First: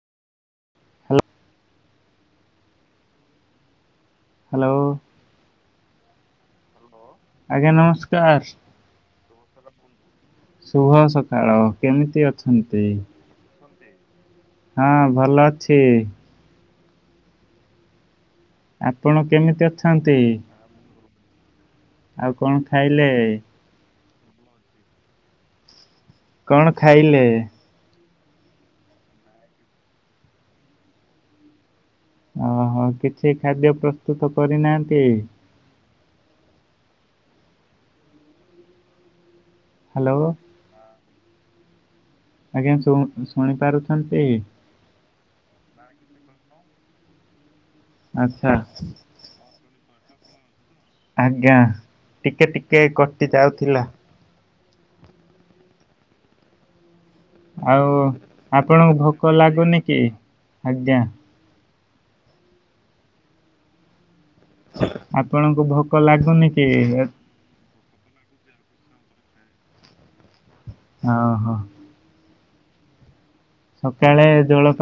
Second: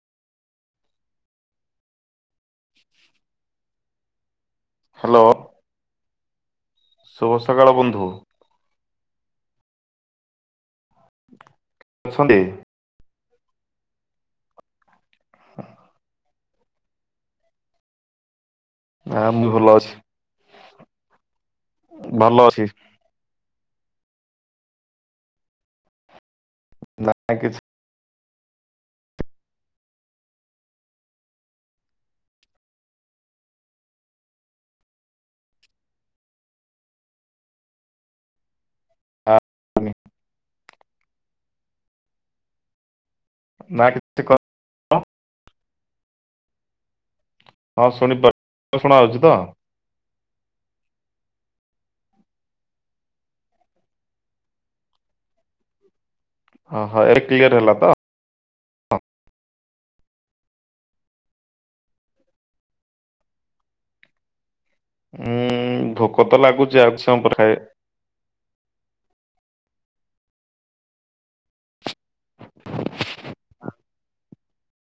Hello hello. Hello. ସକାଳ ଆଜ୍ଞା ବନ୍ଧୁ ନମସ୍କାର। ଶୁଭ ସକାଳ କେମିତି ଅଛନ୍ତି? ହା ଭଲ ଅଛି। ନା ଆପଣ ମୁଁ କେମିତି ଭଲ ଅଛି ଅଛନ୍ତି? ଆଉ ଭଲ କଣ ଅଛି ଖାଇଲେ? କଣ ଖାଇଲେ? ନା ଅହ କିଛି ଖାଦ୍ୟ ପ୍ରସ୍ତୁତ କରିନାହାନ୍ତି। କିଛି ହାଲୋ। ଆଜ୍ଞା ଶୁଣ ନା ଶୁଣିପାରୁଛନ୍ତି? କିଛି କହ [inaudible] ହଁ ଆଚ୍ଛା ଶୁଣିପାରଚି ଶୁଣାହୋଉଚି ତ? ଆଜ୍ଞା ଟିକେ ଟିକେ କଟି ଯାଉଥିଲା। ଅହ ଏବେ ଠିକ ଅଛି। ଆଉ ଆପଣଙ୍କୁ ଭୋକ ଲାଗୁନି କି ଆଜ୍ଞା। ଆପଣଙ୍କୁ ଉଁ ଭୋକ ତ ଲାଗୁନି କି? ଲାଗୁଚି ଆଉ କିଛି ସମୟ ପରେ ଖାଇବା। ହଁ ହଁ। ସକାଳେ ଜଳ ପା